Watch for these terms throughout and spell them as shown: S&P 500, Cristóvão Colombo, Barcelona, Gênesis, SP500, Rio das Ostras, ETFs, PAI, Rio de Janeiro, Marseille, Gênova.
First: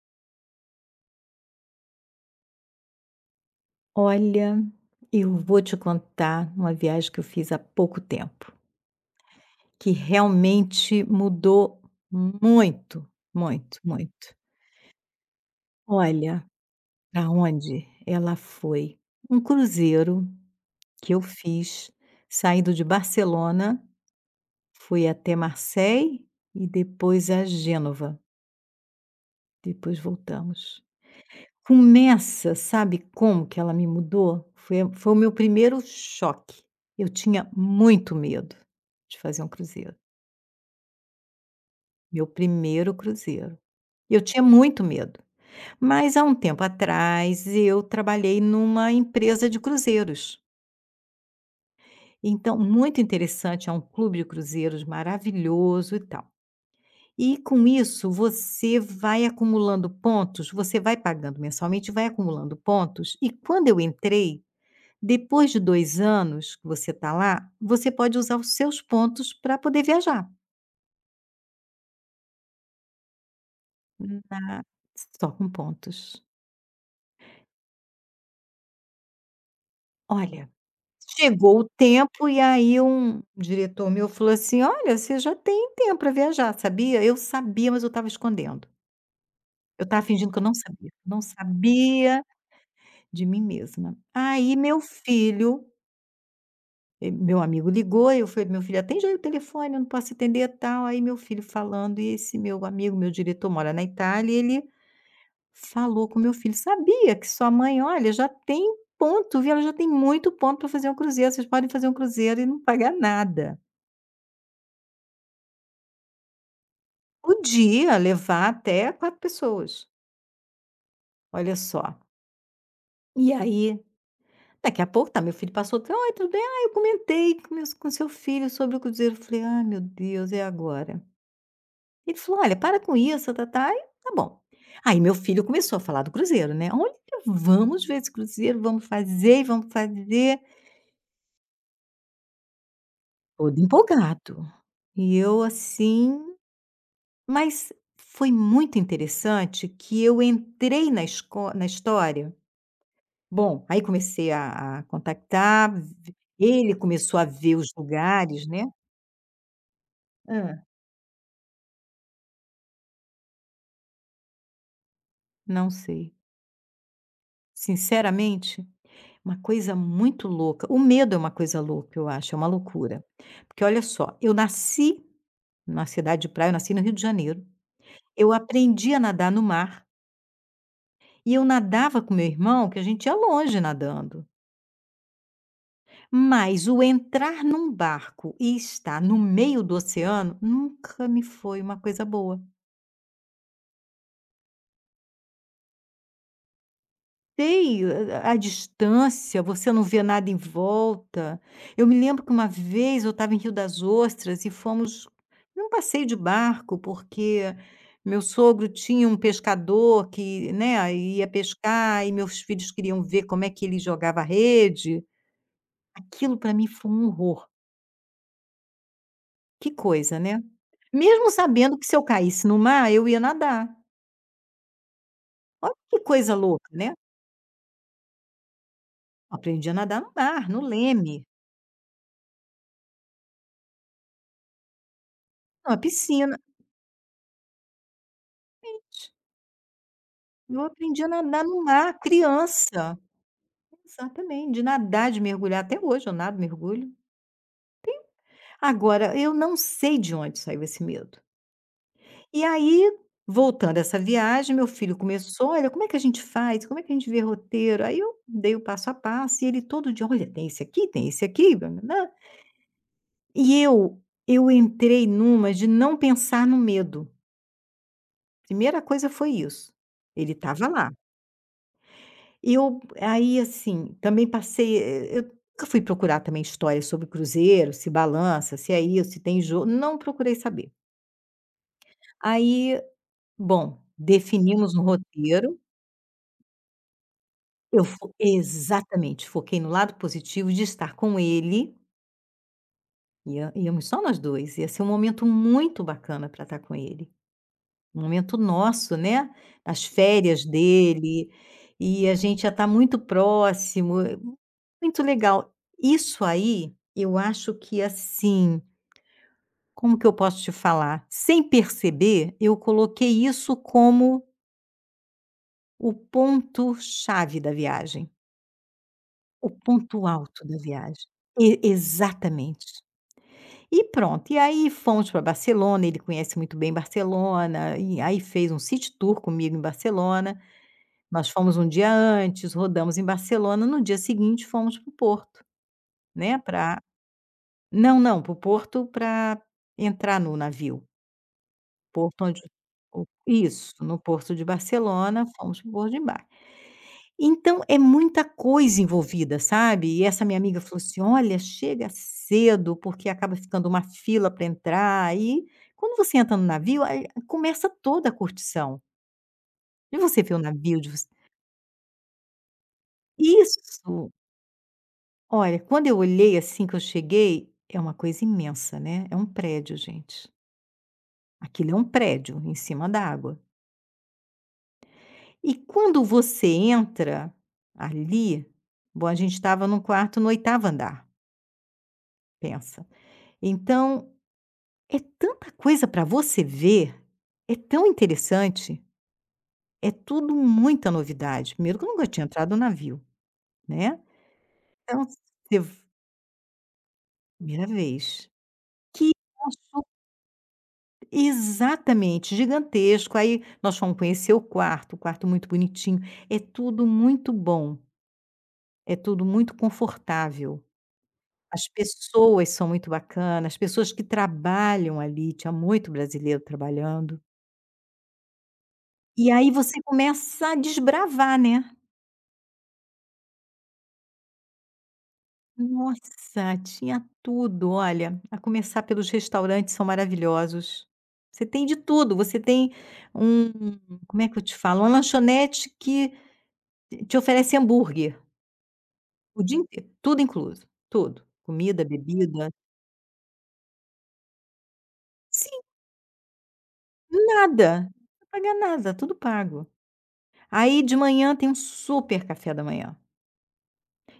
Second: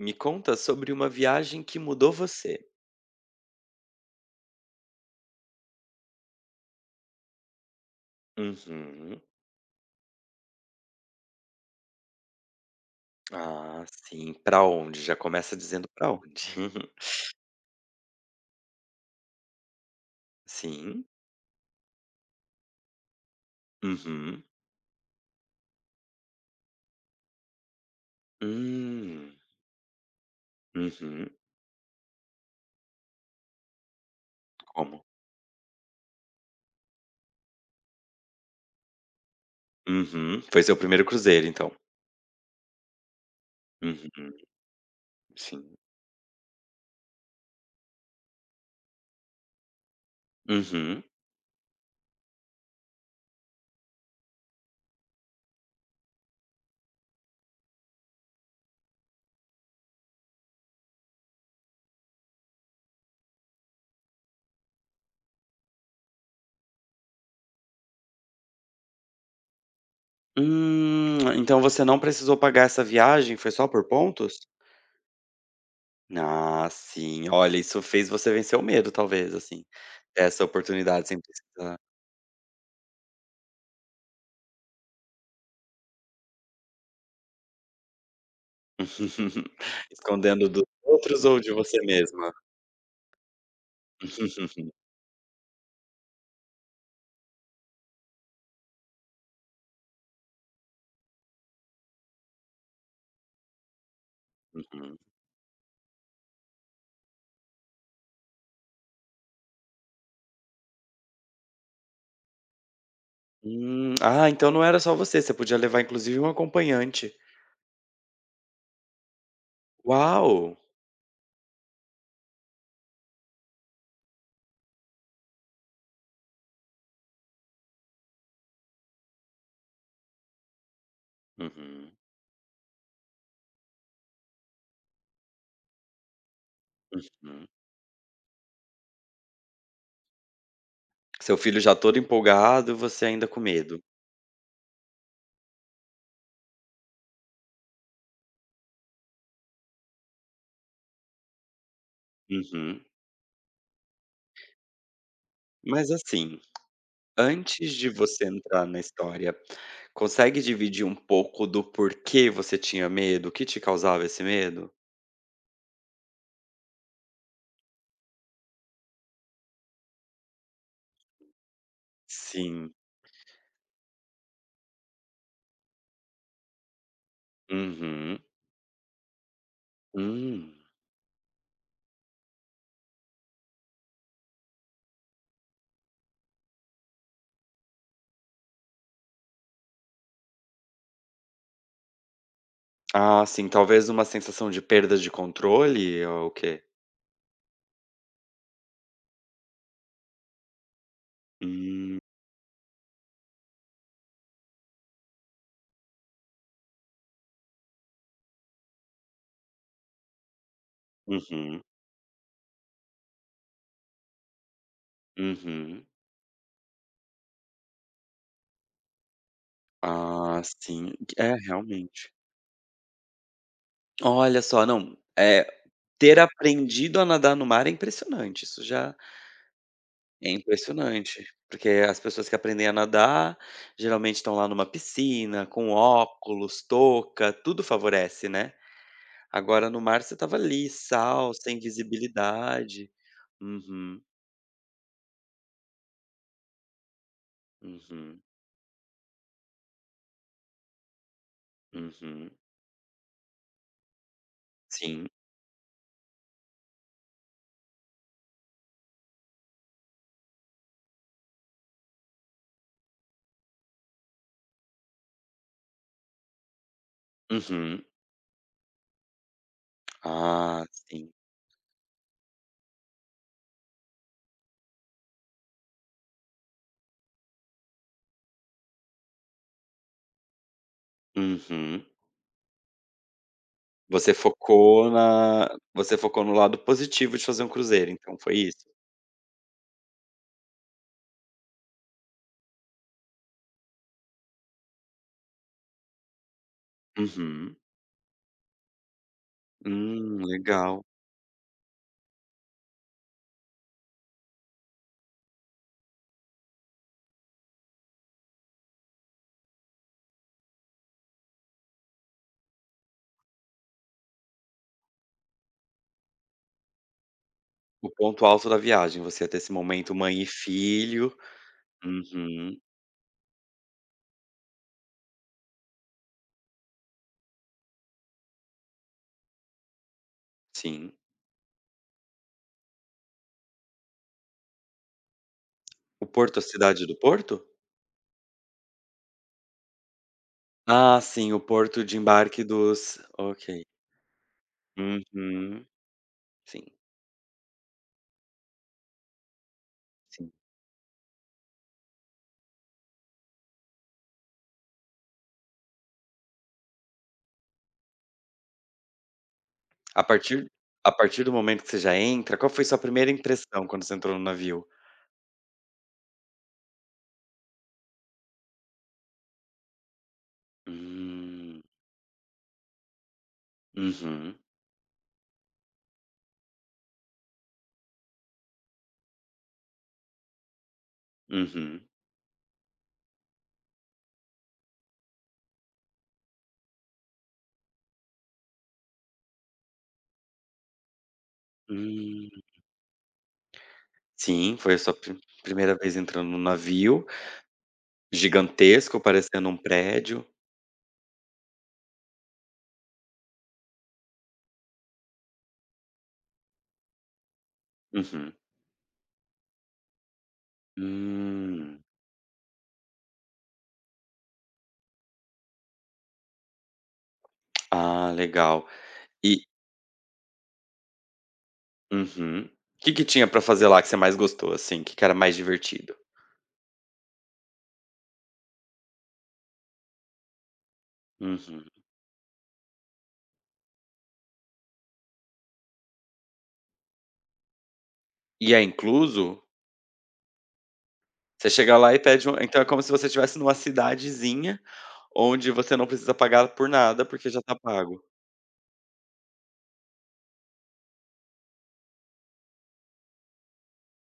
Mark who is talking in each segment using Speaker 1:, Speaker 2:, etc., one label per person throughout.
Speaker 1: Me conta sobre uma viagem que mudou você.
Speaker 2: Olha, eu vou te contar uma viagem que eu fiz há pouco tempo,
Speaker 1: Uhum.
Speaker 2: que realmente mudou muito, muito,
Speaker 1: Ah,
Speaker 2: muito.
Speaker 1: sim. Pra onde? Já começa dizendo pra
Speaker 2: Olha,
Speaker 1: onde.
Speaker 2: para onde ela foi? Um cruzeiro
Speaker 1: Sim.
Speaker 2: que eu fiz saindo de Barcelona,
Speaker 1: Uhum.
Speaker 2: fui até Marseille e depois a Gênova,
Speaker 1: Hum.
Speaker 2: depois voltamos.
Speaker 1: Uhum.
Speaker 2: Começa, sabe como que ela me mudou? Foi a
Speaker 1: Como?
Speaker 2: foi o meu primeiro choque. Eu tinha muito medo de fazer um cruzeiro,
Speaker 1: Uhum. Foi seu primeiro cruzeiro, então.
Speaker 2: meu primeiro cruzeiro. Eu
Speaker 1: Uhum.
Speaker 2: tinha muito medo,
Speaker 1: Sim.
Speaker 2: mas há um tempo atrás eu trabalhei numa empresa de cruzeiros,
Speaker 1: Uhum.
Speaker 2: então muito interessante, é um clube de cruzeiros maravilhoso e tal. E com isso você vai acumulando pontos, você vai pagando mensalmente, vai acumulando pontos, e quando eu entrei depois de 2 anos que você está lá, você pode usar os seus pontos para poder viajar,
Speaker 1: Então você não precisou pagar essa viagem? Foi só por pontos?
Speaker 2: na só com pontos.
Speaker 1: Ah, sim. Olha, isso fez você vencer o medo, talvez, assim. Essa
Speaker 2: Olha,
Speaker 1: oportunidade sempre.
Speaker 2: chegou o tempo e aí um diretor meu falou assim: "Olha, você já tem tempo para viajar, sabia?". Eu sabia, mas eu estava escondendo. Eu estava fingindo que eu
Speaker 1: Escondendo
Speaker 2: não
Speaker 1: dos
Speaker 2: sabia, não
Speaker 1: outros ou de você
Speaker 2: sabia
Speaker 1: mesma?
Speaker 2: de mim mesma. Aí meu filho eh, meu amigo ligou, eu falei: "Meu filho, atende aí o telefone, eu não posso atender, tal". Aí meu filho falando e esse meu amigo, meu diretor mora na Itália, e ele
Speaker 1: Uhum.
Speaker 2: falou com meu filho: "Sabia que sua mãe, olha, já tem ponto, viu, ela já tem muito ponto para fazer um cruzeiro, vocês podem fazer um cruzeiro e não pagar nada".
Speaker 1: Ah, então não era só você, você podia levar inclusive um acompanhante.
Speaker 2: Podia levar até 4 pessoas,
Speaker 1: Uau!
Speaker 2: olha só. E aí, daqui a pouco tá, meu filho passou: tá, "Oi, tudo bem? Ah, eu comentei com seu filho sobre o cruzeiro". Eu falei: "Ai, meu Deus, é agora".
Speaker 1: Uhum,
Speaker 2: Ele falou: "Olha, para com isso, tá-tá-tá". Tá e tá bom. Aí meu filho começou a falar do cruzeiro, né: "Olha,
Speaker 1: hum.
Speaker 2: vamos ver esse cruzeiro, vamos fazer e vamos fazer",
Speaker 1: Seu filho já todo empolgado, você ainda com
Speaker 2: todo
Speaker 1: medo.
Speaker 2: empolgado. E eu assim, mas foi muito interessante que eu entrei na história.
Speaker 1: Uhum.
Speaker 2: Bom, aí comecei a contactar,
Speaker 1: Mas
Speaker 2: v
Speaker 1: assim,
Speaker 2: ele começou a ver os
Speaker 1: antes de você
Speaker 2: lugares, né.
Speaker 1: entrar na história, consegue
Speaker 2: Hã.
Speaker 1: dividir um pouco do porquê você tinha medo? O que te causava esse medo?
Speaker 2: Não sei. Sinceramente, uma coisa muito louca. O medo é uma coisa louca, eu acho, é uma
Speaker 1: Sim.
Speaker 2: loucura. Porque olha só, eu nasci na cidade de praia, eu nasci no Rio de Janeiro.
Speaker 1: Uhum.
Speaker 2: Eu aprendi a nadar no mar
Speaker 1: Hum.
Speaker 2: e eu nadava com meu irmão, que a gente ia longe nadando. Mas o entrar num barco e estar no meio do oceano nunca me foi uma coisa boa.
Speaker 1: Ah, sim, talvez uma sensação de perda de controle ou o quê?
Speaker 2: Sei, a distância, você não vê nada em volta. Eu me
Speaker 1: Hum,
Speaker 2: lembro que uma vez eu estava em Rio das Ostras e fomos num passeio de barco, porque meu sogro tinha um pescador que, né, ia
Speaker 1: uhum,
Speaker 2: pescar e meus filhos queriam ver como é que ele jogava a rede.
Speaker 1: uhum.
Speaker 2: Aquilo para mim foi um horror. Que coisa, né.
Speaker 1: Ah, sim.
Speaker 2: Mesmo
Speaker 1: É,
Speaker 2: sabendo que se eu
Speaker 1: realmente.
Speaker 2: caísse no mar, eu ia nadar.
Speaker 1: Olha só, não,
Speaker 2: Olha que
Speaker 1: ter
Speaker 2: coisa louca, né.
Speaker 1: aprendido a nadar no mar é impressionante, isso já
Speaker 2: Eu aprendi a nadar no
Speaker 1: é
Speaker 2: mar, no leme,
Speaker 1: impressionante, porque as pessoas que aprendem a nadar, geralmente estão lá numa piscina, com
Speaker 2: numa piscina.
Speaker 1: óculos, touca, tudo favorece, né.
Speaker 2: Gente,
Speaker 1: Agora no mar você estava
Speaker 2: eu
Speaker 1: ali,
Speaker 2: aprendi a
Speaker 1: sal,
Speaker 2: nadar
Speaker 1: sem
Speaker 2: no mar,
Speaker 1: visibilidade.
Speaker 2: criança.
Speaker 1: Uhum,
Speaker 2: Exatamente, de nadar, de mergulhar. Até hoje eu nado, mergulho.
Speaker 1: uhum,
Speaker 2: Agora, eu não sei de onde saiu esse medo.
Speaker 1: uhum.
Speaker 2: E aí, voltando a essa viagem, meu filho
Speaker 1: Sim.
Speaker 2: começou: "Olha, como é que a gente faz? Como é que a gente vê roteiro?" Aí eu dei o passo a passo e ele todo dia: "Olha, tem esse aqui, nã-nã-nã". E eu entrei numa de não pensar no medo.
Speaker 1: Uhum.
Speaker 2: Primeira coisa foi isso, ele
Speaker 1: Ah,
Speaker 2: estava lá.
Speaker 1: sim.
Speaker 2: Eu aí, assim, também eu nunca fui procurar também histórias sobre cruzeiro, se balança, se é isso, se tem jogo. Não procurei saber.
Speaker 1: Uhum.
Speaker 2: Aí, bom,
Speaker 1: Você
Speaker 2: definimos um
Speaker 1: focou na
Speaker 2: roteiro,
Speaker 1: Você focou no lado positivo de fazer um
Speaker 2: eu
Speaker 1: cruzeiro,
Speaker 2: fo
Speaker 1: então foi isso?
Speaker 2: exatamente, foquei no lado positivo de estar com ele, ia íamos só nós 2, ia ser um momento muito bacana para estar com ele.
Speaker 1: Uhum.
Speaker 2: Um momento nosso, né, as férias
Speaker 1: Legal.
Speaker 2: dele, e a gente já está muito próximo, é muito legal. Isso aí, eu acho que assim, como que eu posso te falar? Sem perceber, eu coloquei isso como o ponto-chave da
Speaker 1: O
Speaker 2: viagem,
Speaker 1: ponto alto da viagem, você ia ter
Speaker 2: o
Speaker 1: esse momento
Speaker 2: ponto
Speaker 1: mãe e
Speaker 2: alto da viagem.
Speaker 1: filho.
Speaker 2: E
Speaker 1: Uhum,
Speaker 2: exatamente. E pronto, e aí fomos para Barcelona, ele conhece muito bem Barcelona, e aí fez um city tour comigo em Barcelona.
Speaker 1: sim.
Speaker 2: Nós fomos um dia antes, rodamos em Barcelona, no dia seguinte fomos para o Porto,
Speaker 1: O
Speaker 2: né,
Speaker 1: porto, a
Speaker 2: pra
Speaker 1: cidade do porto?
Speaker 2: não, não, para o Porto para entrar no navio,
Speaker 1: Ah, sim, o porto de
Speaker 2: porto onde
Speaker 1: embarque dos
Speaker 2: o
Speaker 1: ok.
Speaker 2: isso, no porto de Barcelona, fomos
Speaker 1: Uhum.
Speaker 2: para o Porto de embarque.
Speaker 1: Sim,
Speaker 2: Então é muita coisa envolvida, sabe. E essa
Speaker 1: sim.
Speaker 2: minha amiga falou assim: "Olha, chega cedo, porque acaba ficando uma fila para entrar", e quando você entra no navio, aí começa toda a curtição. De
Speaker 1: A
Speaker 2: você ver
Speaker 1: partir
Speaker 2: o navio, de
Speaker 1: a
Speaker 2: você
Speaker 1: partir do momento que você já entra, qual foi sua primeira impressão quando você
Speaker 2: isso.
Speaker 1: entrou no navio?
Speaker 2: Olha, quando eu olhei assim que eu cheguei, é uma coisa imensa, né? É um prédio, gente.
Speaker 1: Hum.
Speaker 2: Aquilo é um prédio em cima da água.
Speaker 1: Uhum.
Speaker 2: E quando você entra ali, bom, a gente estava num quarto no oitavo andar,
Speaker 1: Uhum.
Speaker 2: pensa. Então, é tanta coisa para você ver, é tão interessante, é tudo muita novidade. Primeiro que eu nunca tinha
Speaker 1: Hum.
Speaker 2: entrado no navio, né?
Speaker 1: Sim, foi a sua
Speaker 2: Então, você,
Speaker 1: primeira vez entrando num navio
Speaker 2: primeira vez.
Speaker 1: gigantesco,
Speaker 2: Que
Speaker 1: parecendo um prédio.
Speaker 2: Exatamente, gigantesco. Aí nós fomos conhecer o quarto muito bonitinho. É tudo muito bom,
Speaker 1: Uhum.
Speaker 2: é tudo muito confortável. As
Speaker 1: Hum.
Speaker 2: pessoas são muito bacanas, as pessoas que trabalham ali, tinha muito brasileiro trabalhando.
Speaker 1: Ah, legal.
Speaker 2: E
Speaker 1: E
Speaker 2: aí você começa a desbravar, né.
Speaker 1: uhum. O que que tinha pra fazer lá que você mais gostou, assim? O que que era mais divertido?
Speaker 2: Nossa, tinha tudo, olha, a começar pelos restaurantes são maravilhosos. Você tem
Speaker 1: Uhum.
Speaker 2: de tudo, você tem um, como é que eu te falo? Uma lanchonete que te oferece hambúrguer.
Speaker 1: E é
Speaker 2: O
Speaker 1: incluso?
Speaker 2: dia inteiro, tudo incluso, tudo,
Speaker 1: Você chega
Speaker 2: comida,
Speaker 1: lá e pede um
Speaker 2: bebida,
Speaker 1: então é como se você estivesse numa cidadezinha,
Speaker 2: sim,
Speaker 1: onde você não precisa pagar por nada, porque já tá
Speaker 2: nada,
Speaker 1: pago.
Speaker 2: não pagar nada, tudo pago. Aí de manhã tem um super café da manhã.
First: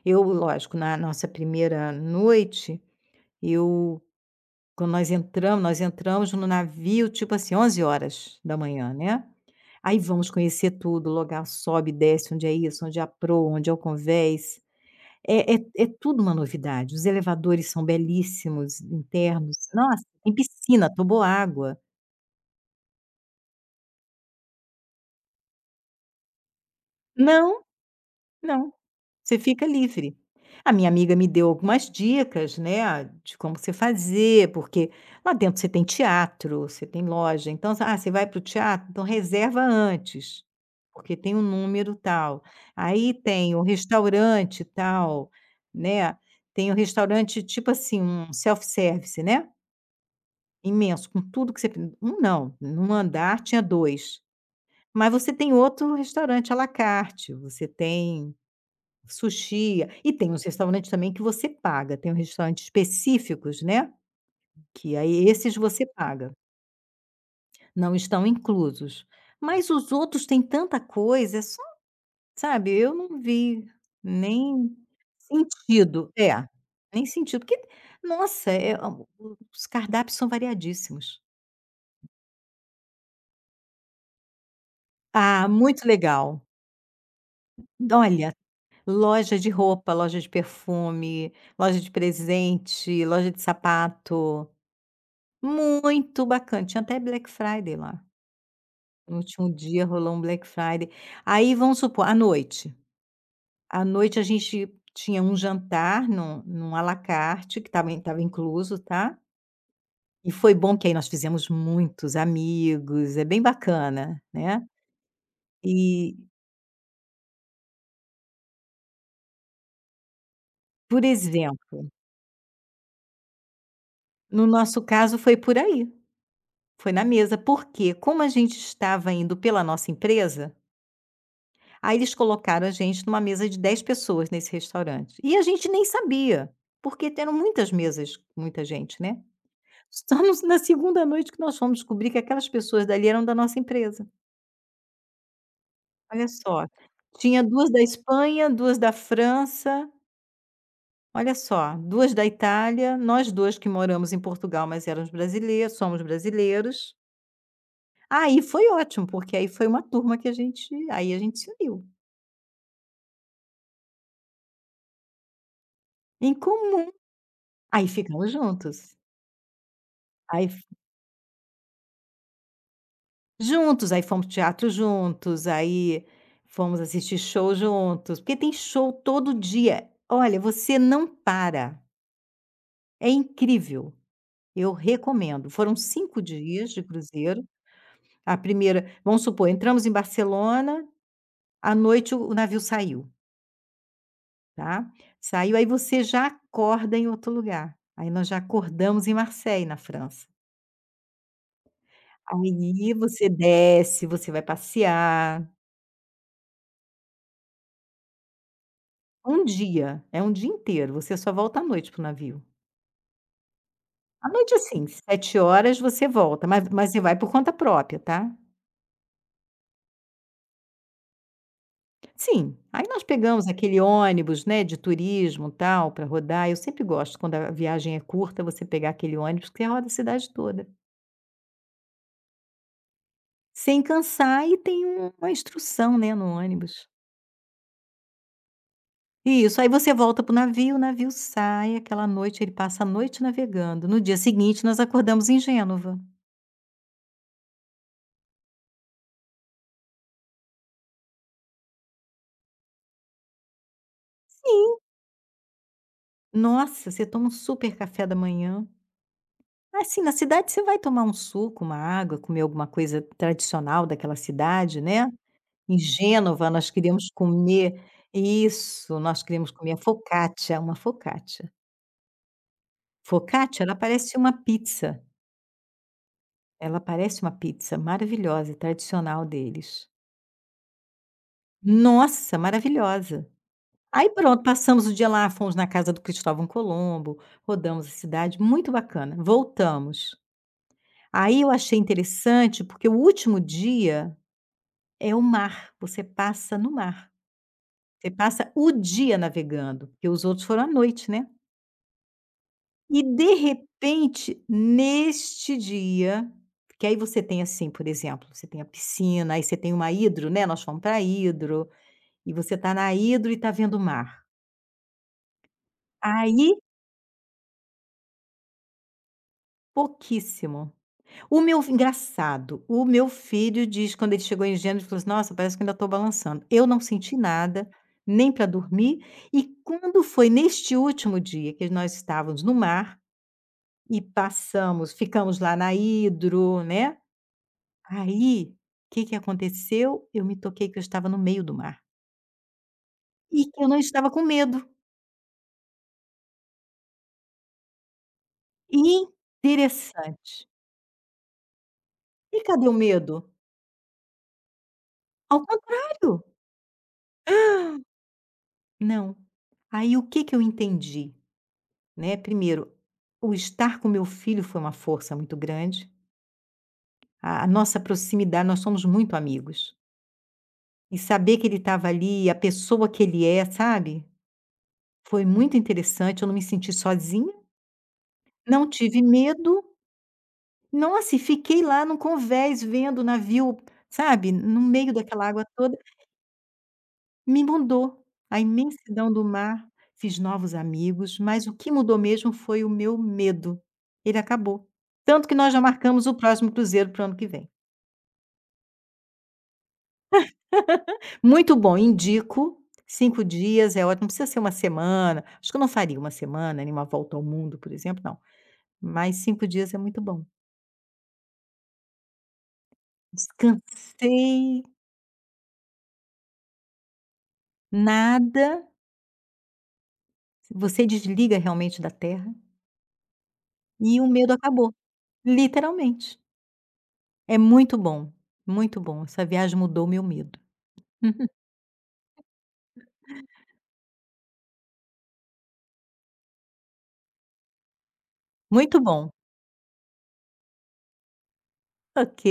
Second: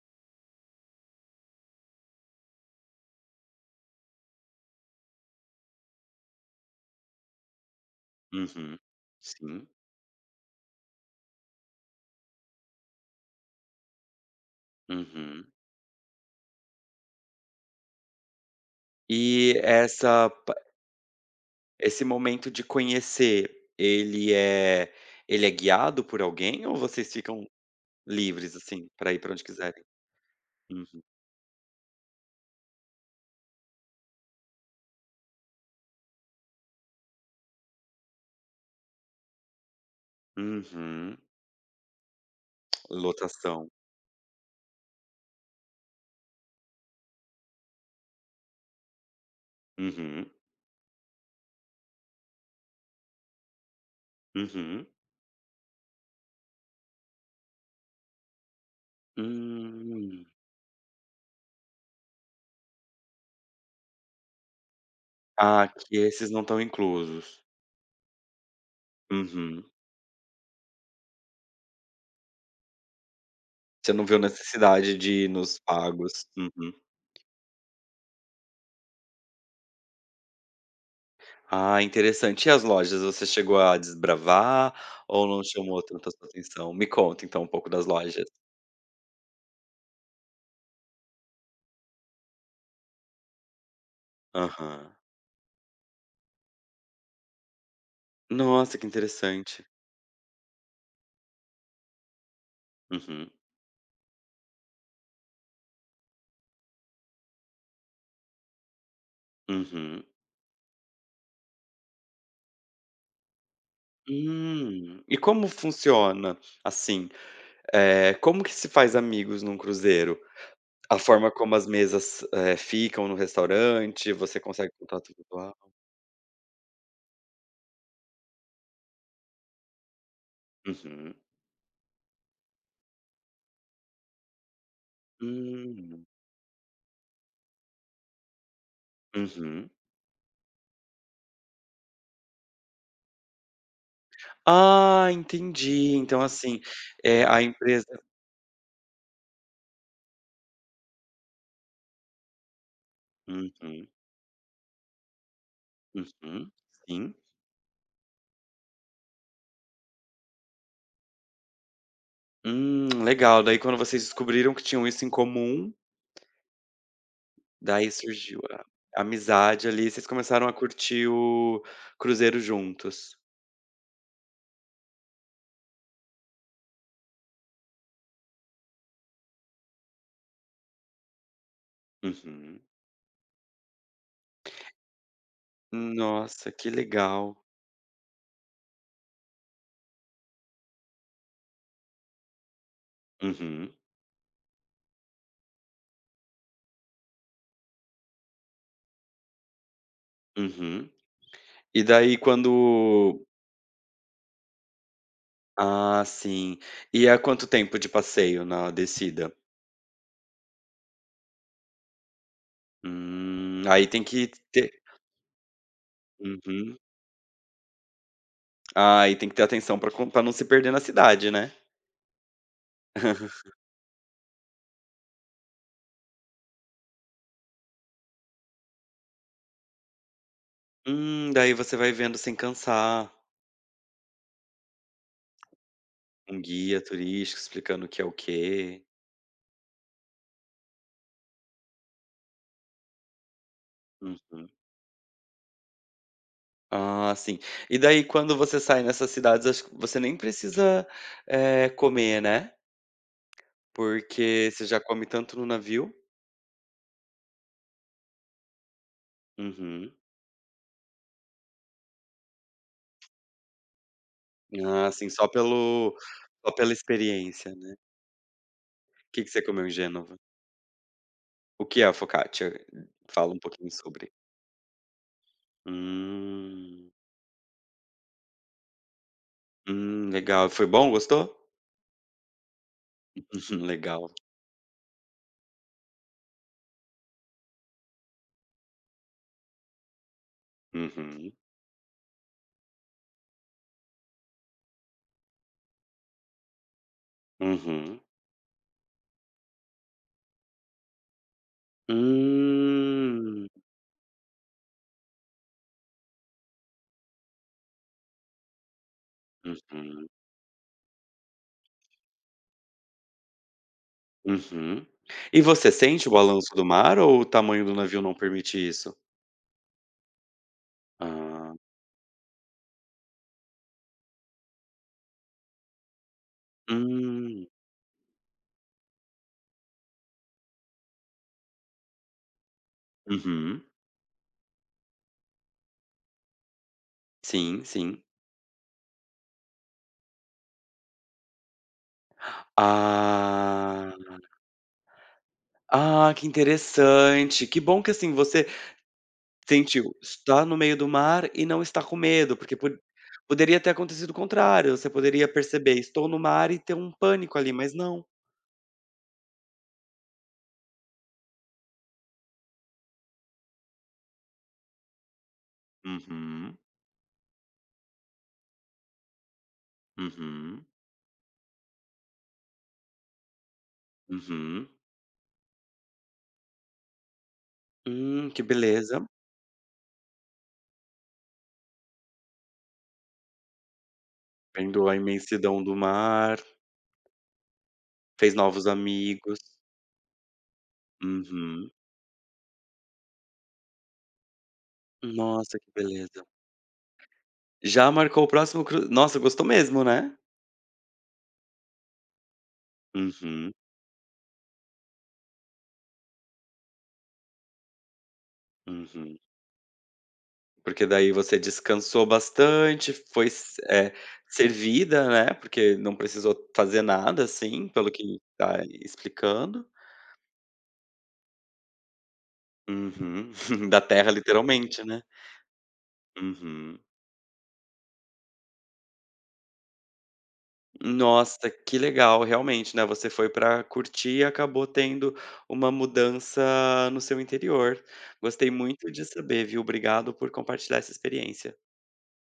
Speaker 2: Eu, lógico, na nossa primeira noite, eu quando nós entramos no navio, tipo assim, onze horas da
Speaker 1: Uhum.
Speaker 2: manhã né.
Speaker 1: Sim.
Speaker 2: Aí vamos conhecer tudo, o lugar sobe desce, onde é isso, onde é a proa, onde é o convés.
Speaker 1: Uhum.
Speaker 2: É tudo uma novidade. Os elevadores são belíssimos, internos.
Speaker 1: E
Speaker 2: Nossa,
Speaker 1: essa
Speaker 2: tem piscina, água?
Speaker 1: Esse momento de conhecer, ele é ele é guiado por alguém ou vocês ficam
Speaker 2: Não,
Speaker 1: livres,
Speaker 2: não,
Speaker 1: assim, pra ir pra
Speaker 2: você
Speaker 1: onde
Speaker 2: fica
Speaker 1: quiserem?
Speaker 2: livre. A minha
Speaker 1: Uhum.
Speaker 2: amiga me deu algumas dicas, né, de como você fazer, porque lá dentro você tem teatro, você tem loja, então, ah, você vai para o teatro, então reserva antes, porque
Speaker 1: Uhum.
Speaker 2: tem um número tal. Aí tem o
Speaker 1: Lotação.
Speaker 2: restaurante tal, né, tem o restaurante tipo assim, um self-service, né.
Speaker 1: Uhum.
Speaker 2: Imenso, com tudo que você, não, num andar tinha 2.
Speaker 1: Uhum.
Speaker 2: Mas você tem outro restaurante à la carte, você tem sushi e
Speaker 1: Hum.
Speaker 2: tem uns restaurantes também que você paga, tem um restaurantes específicos, né, que aí esses
Speaker 1: Ah,
Speaker 2: você
Speaker 1: que esses
Speaker 2: paga,
Speaker 1: não estão inclusos.
Speaker 2: não estão inclusos.
Speaker 1: Uhum.
Speaker 2: Mas os outros têm tanta coisa, é só, sabe, eu não vi
Speaker 1: Você não viu
Speaker 2: nem
Speaker 1: necessidade de ir nos
Speaker 2: sentido
Speaker 1: pagos.
Speaker 2: é,
Speaker 1: Uhum.
Speaker 2: nem sentido, porque nossa, os cardápios são variadíssimos.
Speaker 1: Ah, interessante. E as lojas, você chegou a desbravar ou não
Speaker 2: Ah,
Speaker 1: chamou
Speaker 2: muito
Speaker 1: tanto a sua
Speaker 2: legal.
Speaker 1: atenção? Me conta então um pouco das lojas.
Speaker 2: Olha, loja de roupa, loja de perfume, loja de presente, loja de sapato.
Speaker 1: Aham.
Speaker 2: Muito bacana. Tinha até Black Friday lá.
Speaker 1: Nossa, que
Speaker 2: No último
Speaker 1: interessante.
Speaker 2: dia rolou um Black Friday. Aí, vamos supor, à noite.
Speaker 1: Uhum.
Speaker 2: À noite a gente tinha um jantar num à la carte, que estava incluso, tá.
Speaker 1: Uhum.
Speaker 2: E foi bom que aí nós fizemos muitos amigos, é bem bacana, né.
Speaker 1: Hum. E como
Speaker 2: E,
Speaker 1: funciona, assim, como que se faz amigos num cruzeiro? A
Speaker 2: por
Speaker 1: forma como as
Speaker 2: exemplo,
Speaker 1: mesas, ficam no restaurante, você
Speaker 2: no
Speaker 1: consegue
Speaker 2: nosso
Speaker 1: contato
Speaker 2: caso foi
Speaker 1: virtual?
Speaker 2: por aí. Foi na mesa, porque como a gente estava indo pela nossa empresa,
Speaker 1: Uhum.
Speaker 2: aí eles colocaram a gente numa mesa de 10 pessoas nesse restaurante. E a gente nem
Speaker 1: Hum.
Speaker 2: sabia, porque eram muitas mesas, muita gente, né.
Speaker 1: Uhum.
Speaker 2: Só nos na segunda noite que nós fomos descobrir que aquelas pessoas dali eram da nossa empresa.
Speaker 1: Ah, entendi. Então,
Speaker 2: Olha
Speaker 1: assim,
Speaker 2: só,
Speaker 1: é
Speaker 2: tinha
Speaker 1: a
Speaker 2: 2 da
Speaker 1: empresa
Speaker 2: Espanha, 2 da França, olha só, 2 da Itália, nós 2 que
Speaker 1: uhum,
Speaker 2: moramos em Portugal, mas éramos brasileiros somos
Speaker 1: uhum,
Speaker 2: brasileiros.
Speaker 1: sim.
Speaker 2: Aí foi ótimo, porque aí foi uma turma que a gente se uniu
Speaker 1: Legal. Daí quando vocês descobriram que tinham isso em comum,
Speaker 2: em comum. Aí
Speaker 1: daí
Speaker 2: ficamos
Speaker 1: surgiu
Speaker 2: juntos.
Speaker 1: a amizade ali, vocês
Speaker 2: Aí
Speaker 1: começaram a
Speaker 2: f
Speaker 1: curtir o cruzeiro juntos.
Speaker 2: juntos, aí fomos para teatro juntos, aí fomos assistir show juntos, porque tem show todo dia. Olha, você não para,
Speaker 1: Uhum.
Speaker 2: é incrível, eu recomendo. Foram 5
Speaker 1: Nossa, que
Speaker 2: dias de
Speaker 1: legal.
Speaker 2: cruzeiro, a primeira, vamos supor, entramos em Barcelona, à noite o navio saiu.
Speaker 1: Uhum,
Speaker 2: Tá. Saiu, aí você já acorda em outro lugar. Aí nós já acordamos em Marseille, na França.
Speaker 1: uhum. E daí
Speaker 2: Aí
Speaker 1: quando
Speaker 2: você desce, você vai passear.
Speaker 1: ah, sim. E há quanto tempo de passeio na descida?
Speaker 2: Um dia, é um dia inteiro, você só volta à noite pro navio.
Speaker 1: Aí tem
Speaker 2: À
Speaker 1: que
Speaker 2: noite,
Speaker 1: ter
Speaker 2: assim, 7 horas você volta, mas
Speaker 1: uhum.
Speaker 2: mas você vai por conta própria, tá.
Speaker 1: Ah, aí tem que ter atenção pra não se perder na cidade, né.
Speaker 2: Sim, aí nós pegamos aquele ônibus, né, de turismo, tal, para rodar. Eu sempre gosto quando a viagem é curta, você pegar aquele ônibus que você roda a cidade toda.
Speaker 1: Daí você vai vendo sem cansar,
Speaker 2: Sem cansar e tem uma instrução, né, no
Speaker 1: um guia
Speaker 2: ônibus.
Speaker 1: turístico explicando o que é o quê.
Speaker 2: Isso, aí você volta pro navio, o navio sai, aquela noite ele passa a noite navegando. No dia
Speaker 1: Uhum.
Speaker 2: seguinte, nós acordamos em Gênova.
Speaker 1: Ah, sim. E daí quando você sai nessas cidades, acho que você nem precisa, comer, né? Porque você
Speaker 2: Sim.
Speaker 1: já come tanto no navio.
Speaker 2: Nossa, você toma um super café da manhã.
Speaker 1: Uhum.
Speaker 2: Assim, na cidade você vai tomar um suco, uma água, comer alguma coisa tradicional daquela cidade,
Speaker 1: Ah, sim,
Speaker 2: né. Em Gênova,
Speaker 1: só
Speaker 2: nós
Speaker 1: pela
Speaker 2: queríamos
Speaker 1: experiência, né.
Speaker 2: comer isso,
Speaker 1: O
Speaker 2: nós
Speaker 1: que que você
Speaker 2: queríamos
Speaker 1: comeu em
Speaker 2: comer
Speaker 1: Gênova?
Speaker 2: focaccia, uma focaccia.
Speaker 1: O que é a focaccia? Fala um
Speaker 2: Focaccia,
Speaker 1: pouquinho
Speaker 2: ela
Speaker 1: sobre.
Speaker 2: parece uma pizza, ela
Speaker 1: Hum.
Speaker 2: parece uma pizza maravilhosa, tradicional deles.
Speaker 1: Legal. Foi bom, gostou?
Speaker 2: Nossa, maravilhosa. Aí
Speaker 1: Legal.
Speaker 2: pronto, passamos o dia lá, fomos na casa do Cristóvão Colombo, rodamos a cidade, muito bacana. Voltamos.
Speaker 1: Uhum.
Speaker 2: Aí eu achei interessante, porque o último dia é o mar, você passa no mar.
Speaker 1: Uhum.
Speaker 2: Você passa o dia navegando, porque os outros foram à noite, né. E de
Speaker 1: Hum.
Speaker 2: repente, neste dia, que aí você tem, assim, por exemplo, você tem a piscina, aí você tem uma
Speaker 1: Uhum.
Speaker 2: hidro, né, nós fomos pra hidro, e você está na hidro e está vendo o mar.
Speaker 1: Uhum. E você sente o balanço
Speaker 2: Aí
Speaker 1: do mar ou o tamanho do navio não permite isso?
Speaker 2: pouquíssimo. O
Speaker 1: Ah.
Speaker 2: meu engraçado, o meu filho diz quando ele chegou em Gênesis, ele falou assim: "Nossa, parece que ainda estou balançando". Eu não senti
Speaker 1: Hum.
Speaker 2: nada, nem para dormir, e quando foi neste último dia que nós estávamos no mar
Speaker 1: Uhum.
Speaker 2: e passamos ficamos lá na hidro, né,
Speaker 1: Sim, sim.
Speaker 2: aí, o que que aconteceu? Eu me toquei que eu estava no meio do mar e que eu não
Speaker 1: Ah.
Speaker 2: estava com medo.
Speaker 1: Ah, que interessante. Que bom que, assim, você sentiu estar
Speaker 2: Interessante.
Speaker 1: no meio do mar e não está com medo,
Speaker 2: E
Speaker 1: porque
Speaker 2: cadê
Speaker 1: po
Speaker 2: o medo?
Speaker 1: poderia ter acontecido o contrário, você poderia
Speaker 2: Ao
Speaker 1: perceber: "Estou
Speaker 2: contrário.
Speaker 1: no mar" e ter um pânico ali, mas não.
Speaker 2: Não. Aí o que que eu entendi? Né, primeiro, o estar com meu filho foi uma força muito grande,
Speaker 1: Uhum,
Speaker 2: a nossa proximidade, nós somos muito amigos.
Speaker 1: uhum,
Speaker 2: E saber que ele estava ali, a pessoa que ele é, sabe,
Speaker 1: uhum.
Speaker 2: foi muito interessante, eu não me senti sozinha,
Speaker 1: Que
Speaker 2: não tive
Speaker 1: beleza.
Speaker 2: medo. Nossa, e fiquei lá no convés vendo o navio, sabe, no
Speaker 1: Vendo
Speaker 2: meio
Speaker 1: a
Speaker 2: daquela água
Speaker 1: imensidão
Speaker 2: toda.
Speaker 1: do mar,
Speaker 2: Me mudou.
Speaker 1: fez
Speaker 2: A
Speaker 1: novos
Speaker 2: imensidão do
Speaker 1: amigos.
Speaker 2: mar, fiz novos amigos, mas o que
Speaker 1: Uhum.
Speaker 2: mudou mesmo foi o meu medo. Ele acabou. Tanto que nós
Speaker 1: Nossa,
Speaker 2: já
Speaker 1: que
Speaker 2: marcamos o
Speaker 1: beleza.
Speaker 2: próximo cruzeiro para o ano que vem.
Speaker 1: Já marcou o próximo cru nossa, gostou mesmo, né?
Speaker 2: Muito bom, indico. cinco
Speaker 1: Uhum,
Speaker 2: dias é ótimo, não precisa ser uma semana. Acho que eu não faria uma semana, nem uma volta ao mundo, por exemplo, não. Mas
Speaker 1: uhum.
Speaker 2: 5 dias é muito bom.
Speaker 1: Porque daí você descansou bastante,
Speaker 2: Descansei,
Speaker 1: servida, né, porque não precisou fazer nada, assim, pelo que tá
Speaker 2: nada,
Speaker 1: explicando.
Speaker 2: você desliga realmente da terra
Speaker 1: Uhum. Da
Speaker 2: e o
Speaker 1: terra
Speaker 2: medo acabou,
Speaker 1: literalmente, né.
Speaker 2: literalmente.
Speaker 1: Uhum.
Speaker 2: É muito bom, muito bom. Essa viagem mudou meu medo.
Speaker 1: Nossa, que legal, realmente, né, você foi pra curtir e acabou tendo uma mudança no seu interior. Gostei
Speaker 2: Muito
Speaker 1: muito de
Speaker 2: bom.
Speaker 1: saber, viu. Obrigado por compartilhar essa experiência.
Speaker 2: Ok.